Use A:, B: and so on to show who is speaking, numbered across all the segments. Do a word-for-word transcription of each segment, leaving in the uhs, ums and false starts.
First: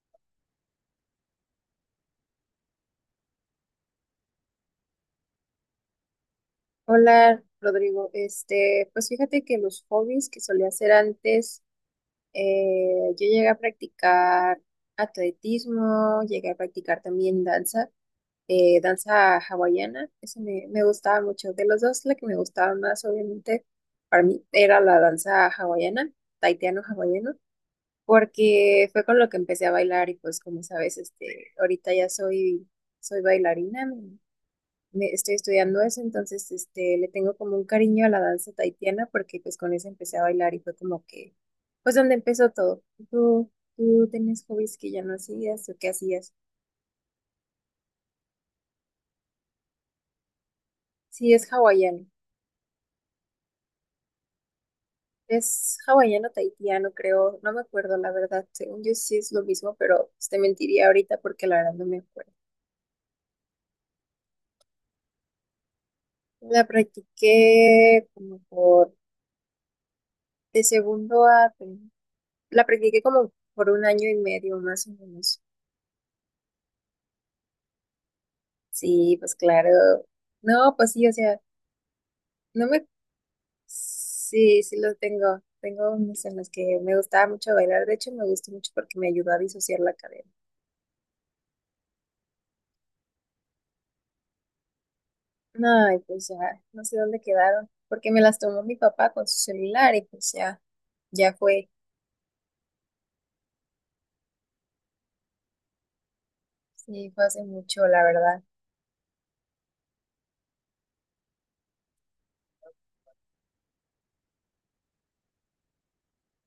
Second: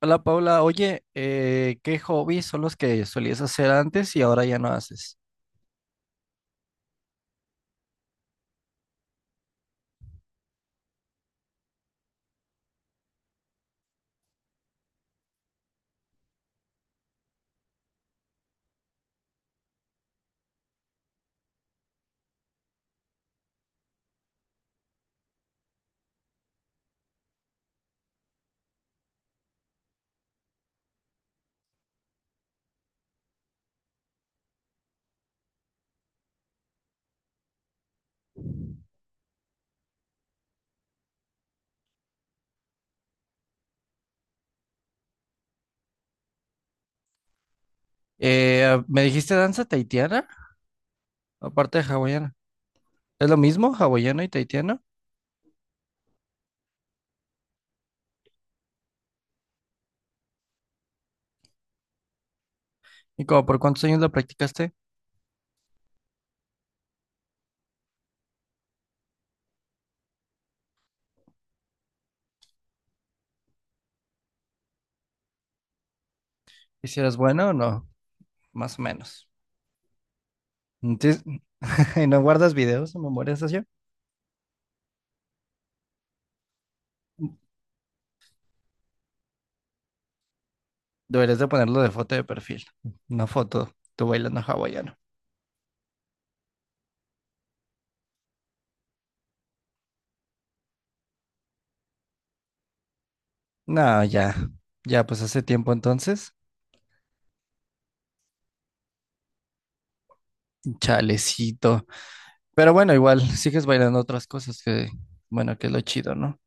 A: Hola Paula, oye, eh, ¿qué hobbies son los que solías hacer antes y ahora ya no haces?
B: Hola, Rodrigo. Este, pues fíjate que los hobbies que solía hacer antes, eh, yo llegué a practicar atletismo, llegué a practicar también danza, eh, danza hawaiana, eso me, me gustaba mucho. De los dos, la que me gustaba más, obviamente, para mí era la danza hawaiana, taitiano-hawaiano, porque fue con lo que empecé a bailar y pues como sabes, este, ahorita ya soy, soy bailarina, me- estoy estudiando eso, entonces este, le tengo como un cariño a la danza tahitiana porque pues con eso empecé a bailar y fue como que, pues donde empezó todo. ¿Tú, tú tenías hobbies que ya no hacías o qué hacías?
A: Eh, ¿me dijiste danza tahitiana?
B: Sí, es
A: Aparte de
B: hawaiano.
A: hawaiana. ¿Es lo mismo, hawaiano y tahitiano?
B: Es hawaiano tahitiano, creo. No me acuerdo, la verdad. Según yo sí es lo mismo, pero pues, te mentiría ahorita porque la verdad no me acuerdo.
A: ¿Y como por cuántos años lo practicaste?
B: La practiqué como por de segundo a... La practiqué como por un año y medio más o menos.
A: ¿Y si eras buena o no? Más o
B: Sí,
A: menos.
B: pues claro. No, pues sí, o
A: Entonces,
B: sea,
A: ¿y no guardas
B: no me...
A: videos o memorias así?
B: Sí, sí los tengo. Tengo unos en los que me gustaba mucho bailar. De hecho, me gustó mucho porque me ayudó a disociar la cadena.
A: Deberías de ponerlo de foto de perfil. Una foto, tú bailando hawaiano.
B: Ay, pues ya, no sé dónde quedaron. Porque me las tomó mi papá con su celular y pues ya, ya fue.
A: No, ya, ya, pues hace tiempo entonces.
B: Sí, fue hace mucho, la verdad.
A: Chalecito. Pero bueno, igual sigues bailando otras cosas que, bueno, que es lo chido, ¿no?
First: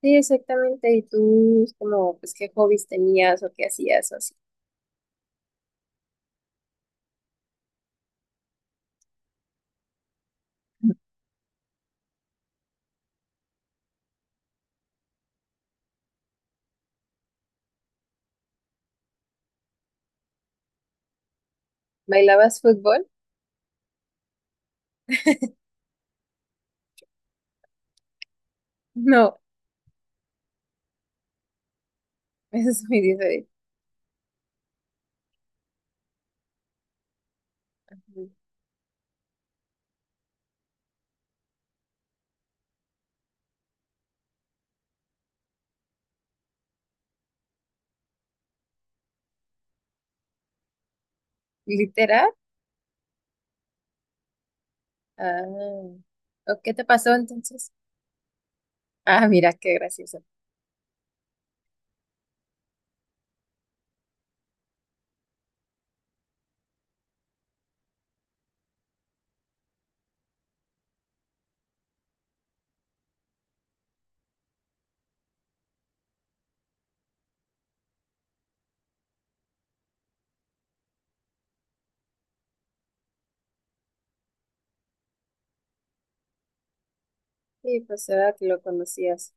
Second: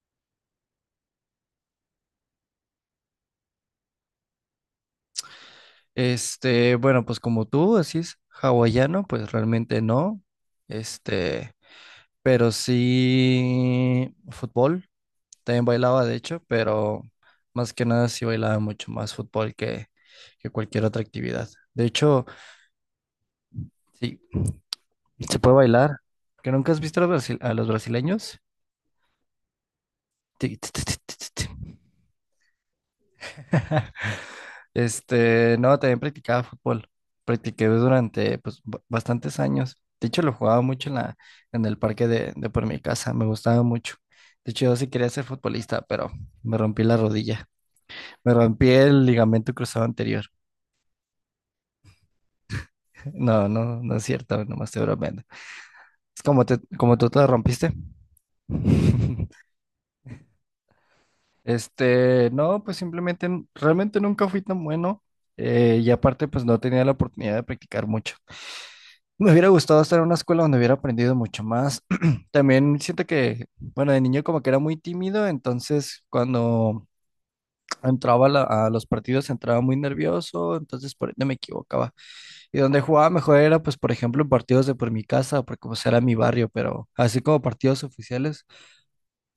B: Sí, exactamente. ¿Y tú, como, pues qué hobbies tenías o qué hacías o así?
A: Este, bueno, pues como tú decís, hawaiano, pues realmente no. Este, pero sí fútbol. También bailaba, de hecho, pero más que nada sí bailaba mucho más fútbol que, que cualquier otra actividad. De hecho,
B: ¿Bailabas fútbol?
A: sí, se puede bailar. ¿Que nunca has visto a los, brasi- a los brasileños?
B: No,
A: Tic, tic, tic, tic, tic, tic.
B: eso es muy diferente.
A: Este, no, también practicaba fútbol. Practiqué
B: Ujú.
A: durante pues, ba- bastantes años. De hecho, lo jugaba mucho en la, en el parque de, de por mi casa. Me gustaba mucho. De hecho, yo sí quería ser futbolista, pero me rompí la rodilla. Me rompí el ligamento cruzado anterior.
B: Literal.
A: No, no, no es cierto, nomás te bromeando.
B: Ah,
A: Es como, te,
B: ¿o ¿qué te
A: como tú
B: pasó
A: te lo
B: entonces?
A: rompiste.
B: Ah, mira, qué gracioso.
A: Este, no, pues simplemente n- realmente nunca fui tan bueno, eh, y aparte pues no tenía la oportunidad de practicar mucho. Me hubiera gustado estar en una escuela donde hubiera aprendido mucho más. También siento que, bueno, de niño como que era muy tímido, entonces cuando entraba a la- a los partidos entraba muy nervioso, entonces por ende me equivocaba. Y donde jugaba mejor era pues por ejemplo en partidos de por mi casa, porque pues era mi barrio, pero así como
B: Sí,
A: partidos
B: pues era
A: oficiales
B: que lo conocías.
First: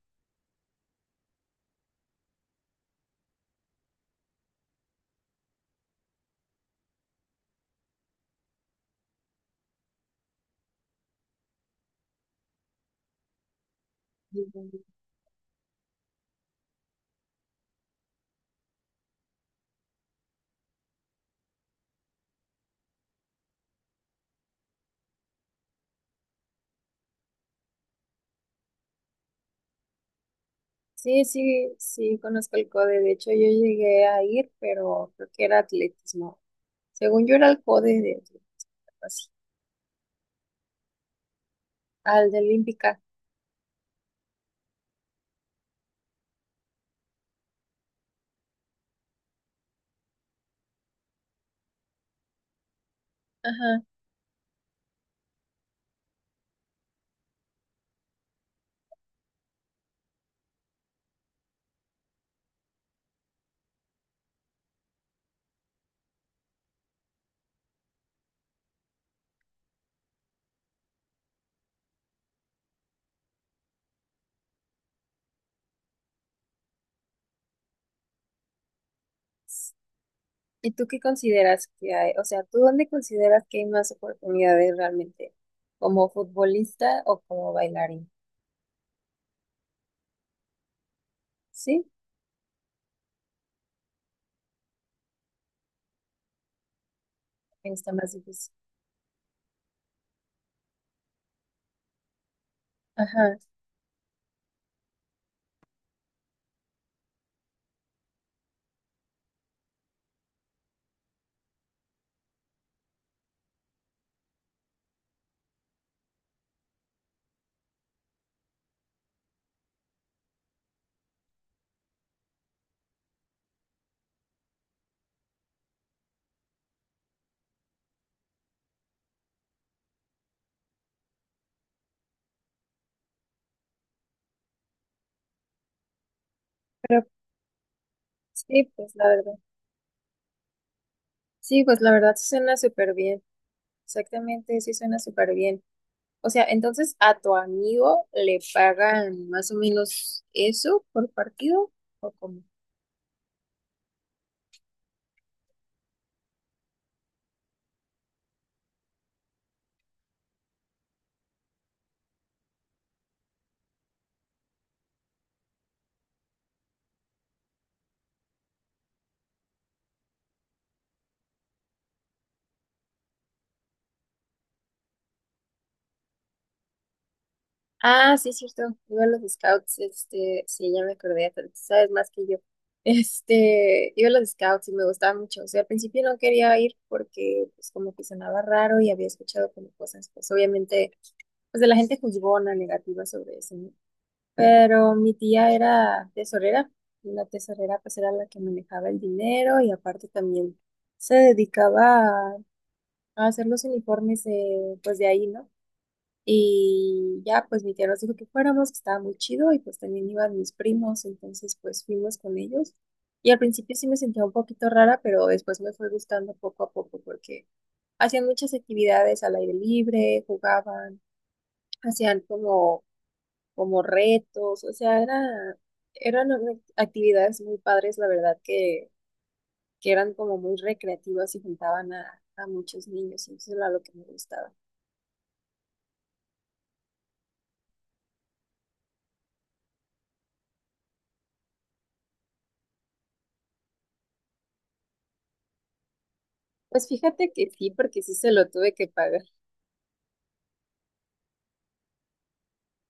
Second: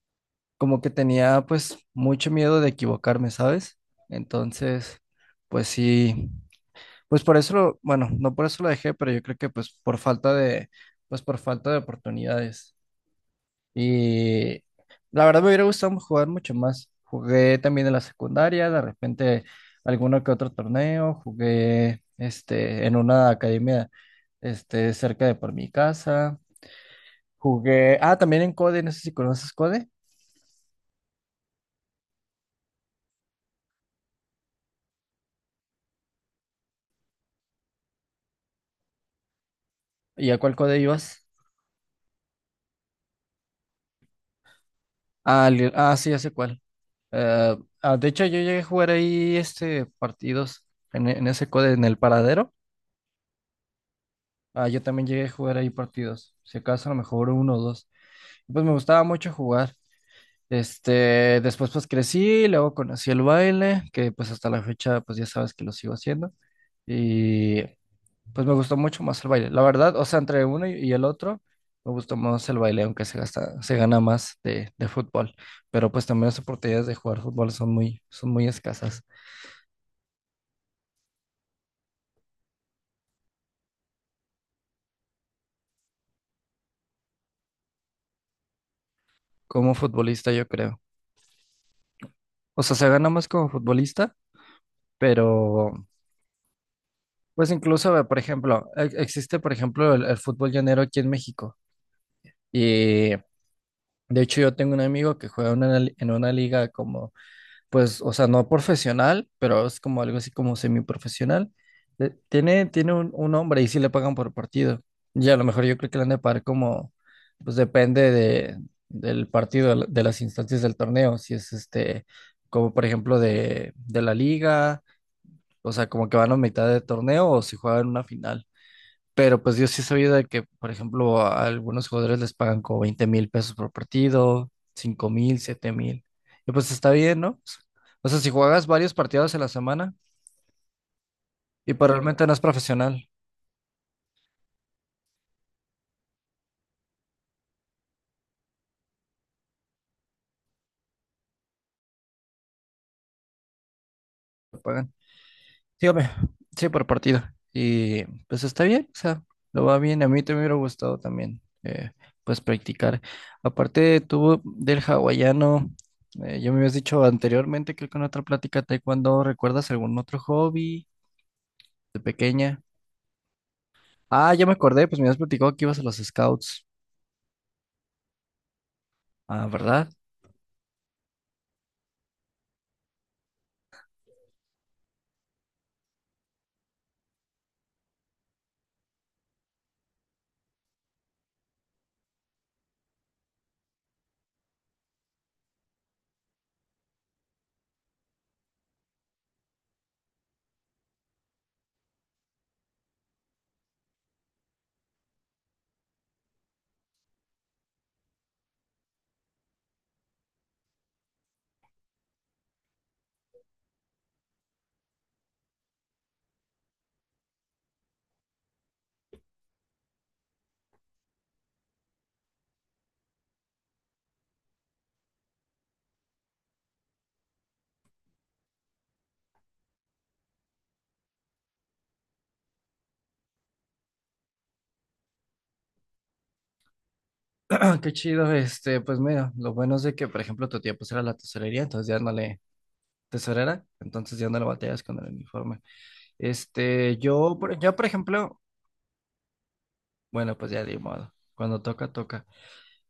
A: como que tenía pues mucho miedo de equivocarme, ¿sabes? Entonces, pues sí, pues por eso, lo- bueno, no por eso lo dejé, pero yo creo que pues por falta de, pues por falta de oportunidades. Y
B: Ujú.
A: la verdad me hubiera gustado jugar mucho más. Jugué también en la secundaria, de repente alguno que otro torneo, jugué este en una academia este cerca de por mi casa. Jugué, ah, también en CODE, no sé si conoces CODE.
B: Sí, sí, sí, conozco el CODE. De hecho, yo llegué a ir, pero creo que era atletismo. Según yo era el CODE de atletismo, así,
A: ¿Y a cuál CODE ibas?
B: al de Olímpica.
A: Ah, Lil- ah, sí, ya sé cuál. Eh, ah, de hecho, yo llegué a jugar ahí este partidos en, e- en ese code, en el paradero.
B: Ajá.
A: Ah, yo también llegué a jugar ahí partidos. Si acaso, a lo mejor uno o dos. Pues me gustaba mucho jugar. Este, después pues crecí, luego conocí el baile, que pues hasta la fecha pues ya sabes que lo sigo haciendo. Y pues me gustó mucho más el baile. La verdad, o sea, entre uno y y el otro, me gustó más el baile, aunque se gasta, se gana más de, de fútbol. Pero pues también las oportunidades de jugar fútbol son muy, son muy escasas.
B: ¿Y tú qué consideras que hay? O sea, ¿tú dónde consideras que hay más oportunidades realmente? ¿Como futbolista o como bailarín?
A: Como futbolista, yo creo.
B: Sí,
A: O sea, se gana más como futbolista, pero pues
B: está
A: incluso, eh,
B: más
A: por
B: difícil.
A: ejemplo, e- existe, por ejemplo, el, el fútbol llanero aquí en México. Y
B: Ajá.
A: de hecho yo tengo un amigo que juega en una li- en una liga como pues, o sea, no profesional, pero es como algo así como semiprofesional. Eh, Tiene, tiene un, un hombre y sí le pagan por partido. Y a lo mejor yo creo que le han de pagar como, pues depende de, del partido, de de las instancias del torneo, si es este, como por ejemplo de, de la liga, o sea, como que van a mitad de torneo o si juegan una final. Pero pues yo sí he sabido de que, por ejemplo, a algunos jugadores les pagan como veinte mil pesos por partido, cinco mil, siete mil. Y pues está
B: Pero
A: bien, ¿no? O sea, si juegas
B: sí, pues
A: varios
B: la verdad.
A: partidos en la semana
B: Sí,
A: y
B: pues
A: pues
B: la verdad
A: realmente
B: sí
A: no es
B: suena súper
A: profesional,
B: bien. Exactamente, sí suena súper bien. O sea, entonces a tu amigo le pagan más o menos eso por partido ¿o cómo?
A: te pagan. Dígame, sí, por partido. Y pues está bien, o sea, lo va bien. A mí te me hubiera gustado también, eh, pues practicar. Aparte, tú del hawaiano, eh, yo me habías dicho anteriormente, creo que en otra plática, taekwondo, ¿recuerdas algún otro hobby de pequeña? Ah, ya me acordé, pues me habías platicado que ibas a los scouts.
B: Ah, sí, es cierto. Iba a los
A: Ah,
B: scouts,
A: ¿verdad?
B: este, sí, ya me acordé, hasta tú sabes más que yo. Este, iba a los scouts y me gustaba mucho. O sea, al principio no quería ir porque pues como que sonaba raro y había escuchado como cosas, pues obviamente, pues de la gente juzgona, negativa sobre eso, ¿no? Pero mi tía era tesorera, y la tesorera pues era la que manejaba el dinero y aparte también se dedicaba a, a hacer los uniformes de, pues de ahí, ¿no? Y ya pues mi tía nos dijo que fuéramos, que estaba muy chido y pues también iban mis primos, entonces pues fuimos con ellos. Y al principio sí me sentía un poquito rara, pero después me fue gustando poco a poco porque hacían muchas actividades al aire libre, jugaban, hacían como como retos, o sea, era, eran una- actividades muy padres, la verdad, que, que eran como muy recreativas y juntaban a, a muchos niños, y eso era lo que me gustaba.
A: Qué chido, este, pues mira, lo bueno es de que, por ejemplo, tu tía pues era la tesorería, entonces ya no le, tesorera, entonces ya no le batallas con el uniforme.
B: Pues
A: Este,
B: fíjate
A: yo,
B: que
A: por-
B: sí,
A: ya por
B: porque sí se
A: ejemplo,
B: lo tuve que pagar.
A: bueno, pues ya de modo, cuando toca, toca.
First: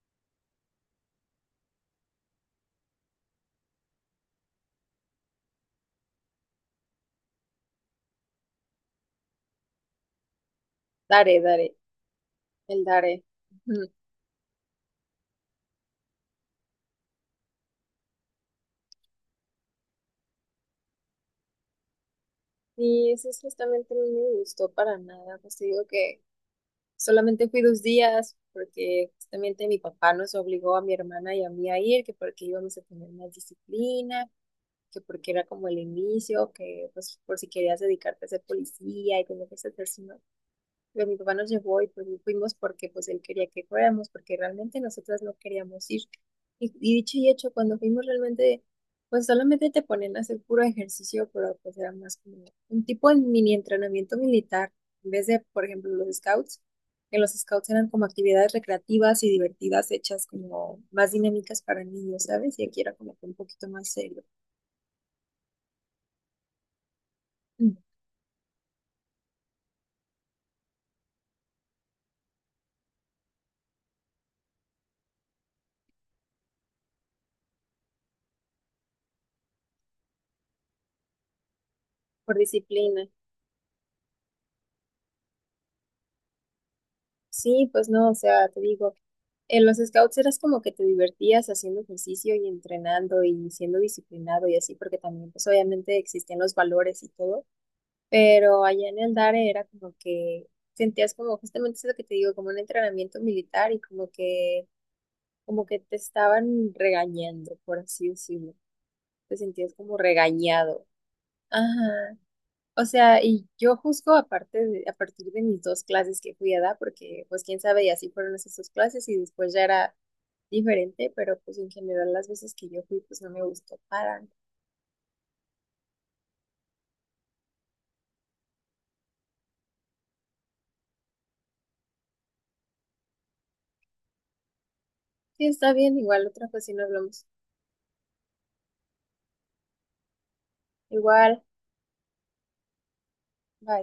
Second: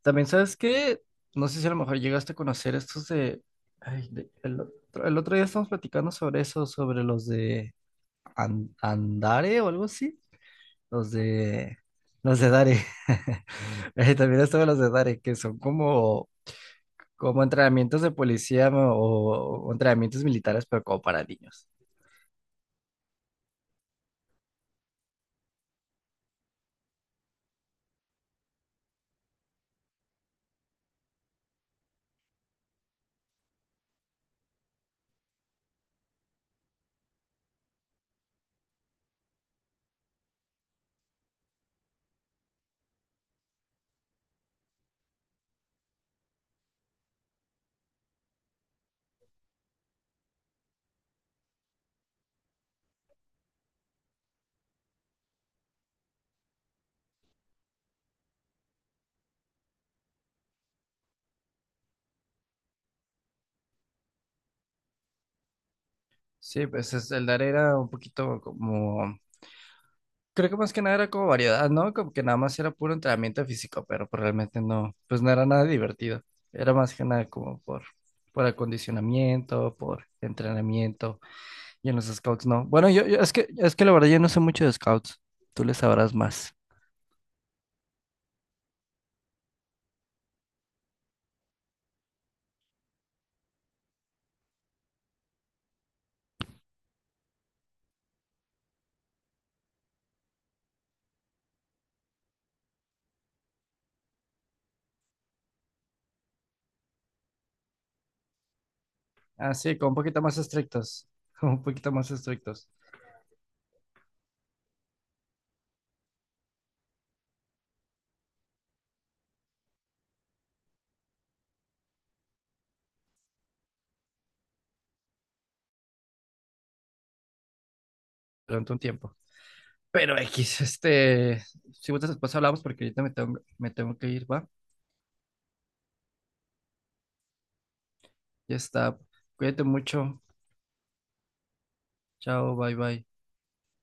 A: También, ¿sabes qué? No sé si a lo mejor llegaste a conocer estos de, ay, de- el otro, el otro día estamos platicando sobre eso, sobre los de An- Andare o algo así. Los
B: Daré, daré,
A: de. Los de Dare.
B: el daré. Ujú.
A: Eh, también estaban los de Dare, que son como, como entrenamientos de policía o, o entrenamientos militares, pero como para niños.
B: Y eso es justamente no me gustó para nada, pues te digo que solamente fui dos días, porque justamente mi papá nos obligó a mi hermana y a mí a ir, que porque íbamos a tener más disciplina, que porque era como el inicio, que pues por si querías dedicarte a ser policía y tenías que ser sino- Pero mi papá nos llevó y pues fuimos porque pues él quería que fuéramos, porque realmente nosotras no queríamos ir. Y, y dicho y hecho, cuando fuimos realmente, pues solamente te ponen a hacer puro ejercicio, pero pues era más como un tipo de mini entrenamiento militar, en vez de, por ejemplo, los scouts, que los scouts eran como actividades recreativas y divertidas hechas como más dinámicas para niños, ¿sabes? Y aquí era como que un poquito más serio.
A: Sí, pues es- el Dare
B: Mm.
A: era un poquito como. Creo que más que nada era como variedad, ¿no? Como que nada más era puro entrenamiento físico, pero pues realmente no, pues no era nada divertido. Era más que nada como por, por acondicionamiento, por entrenamiento. Y en los
B: Por
A: scouts no. Bueno, yo,
B: disciplina.
A: yo- es que, es que la verdad yo no sé mucho de scouts. Tú le sabrás más.
B: Sí, pues no, o sea, te digo, en los scouts eras como que te divertías haciendo ejercicio y entrenando y siendo disciplinado y así, porque también pues obviamente existían los valores y todo, pero allá en el DARE era como que sentías como justamente eso que te digo, como un entrenamiento militar y como que, como que te estaban regañando, por así decirlo, te sentías
A: Así, como un
B: como
A: poquito más
B: regañado.
A: estrictos, como un poquito más
B: Ajá.
A: estrictos
B: O sea, y yo juzgo aparte de- a partir de mis dos clases que fui a dar, porque pues quién sabe, y así fueron esas dos clases y después ya era diferente, pero pues en general las veces que yo fui pues no me gustó para nada.
A: durante un tiempo. Pero X, este, si gustas después hablamos porque ahorita me tengo, me tengo que ir, ¿va?
B: Sí, está bien, igual otra ocasión hablamos.
A: Ya está. Cuídate mucho.
B: Igual,
A: Chao, bye bye.
B: bye.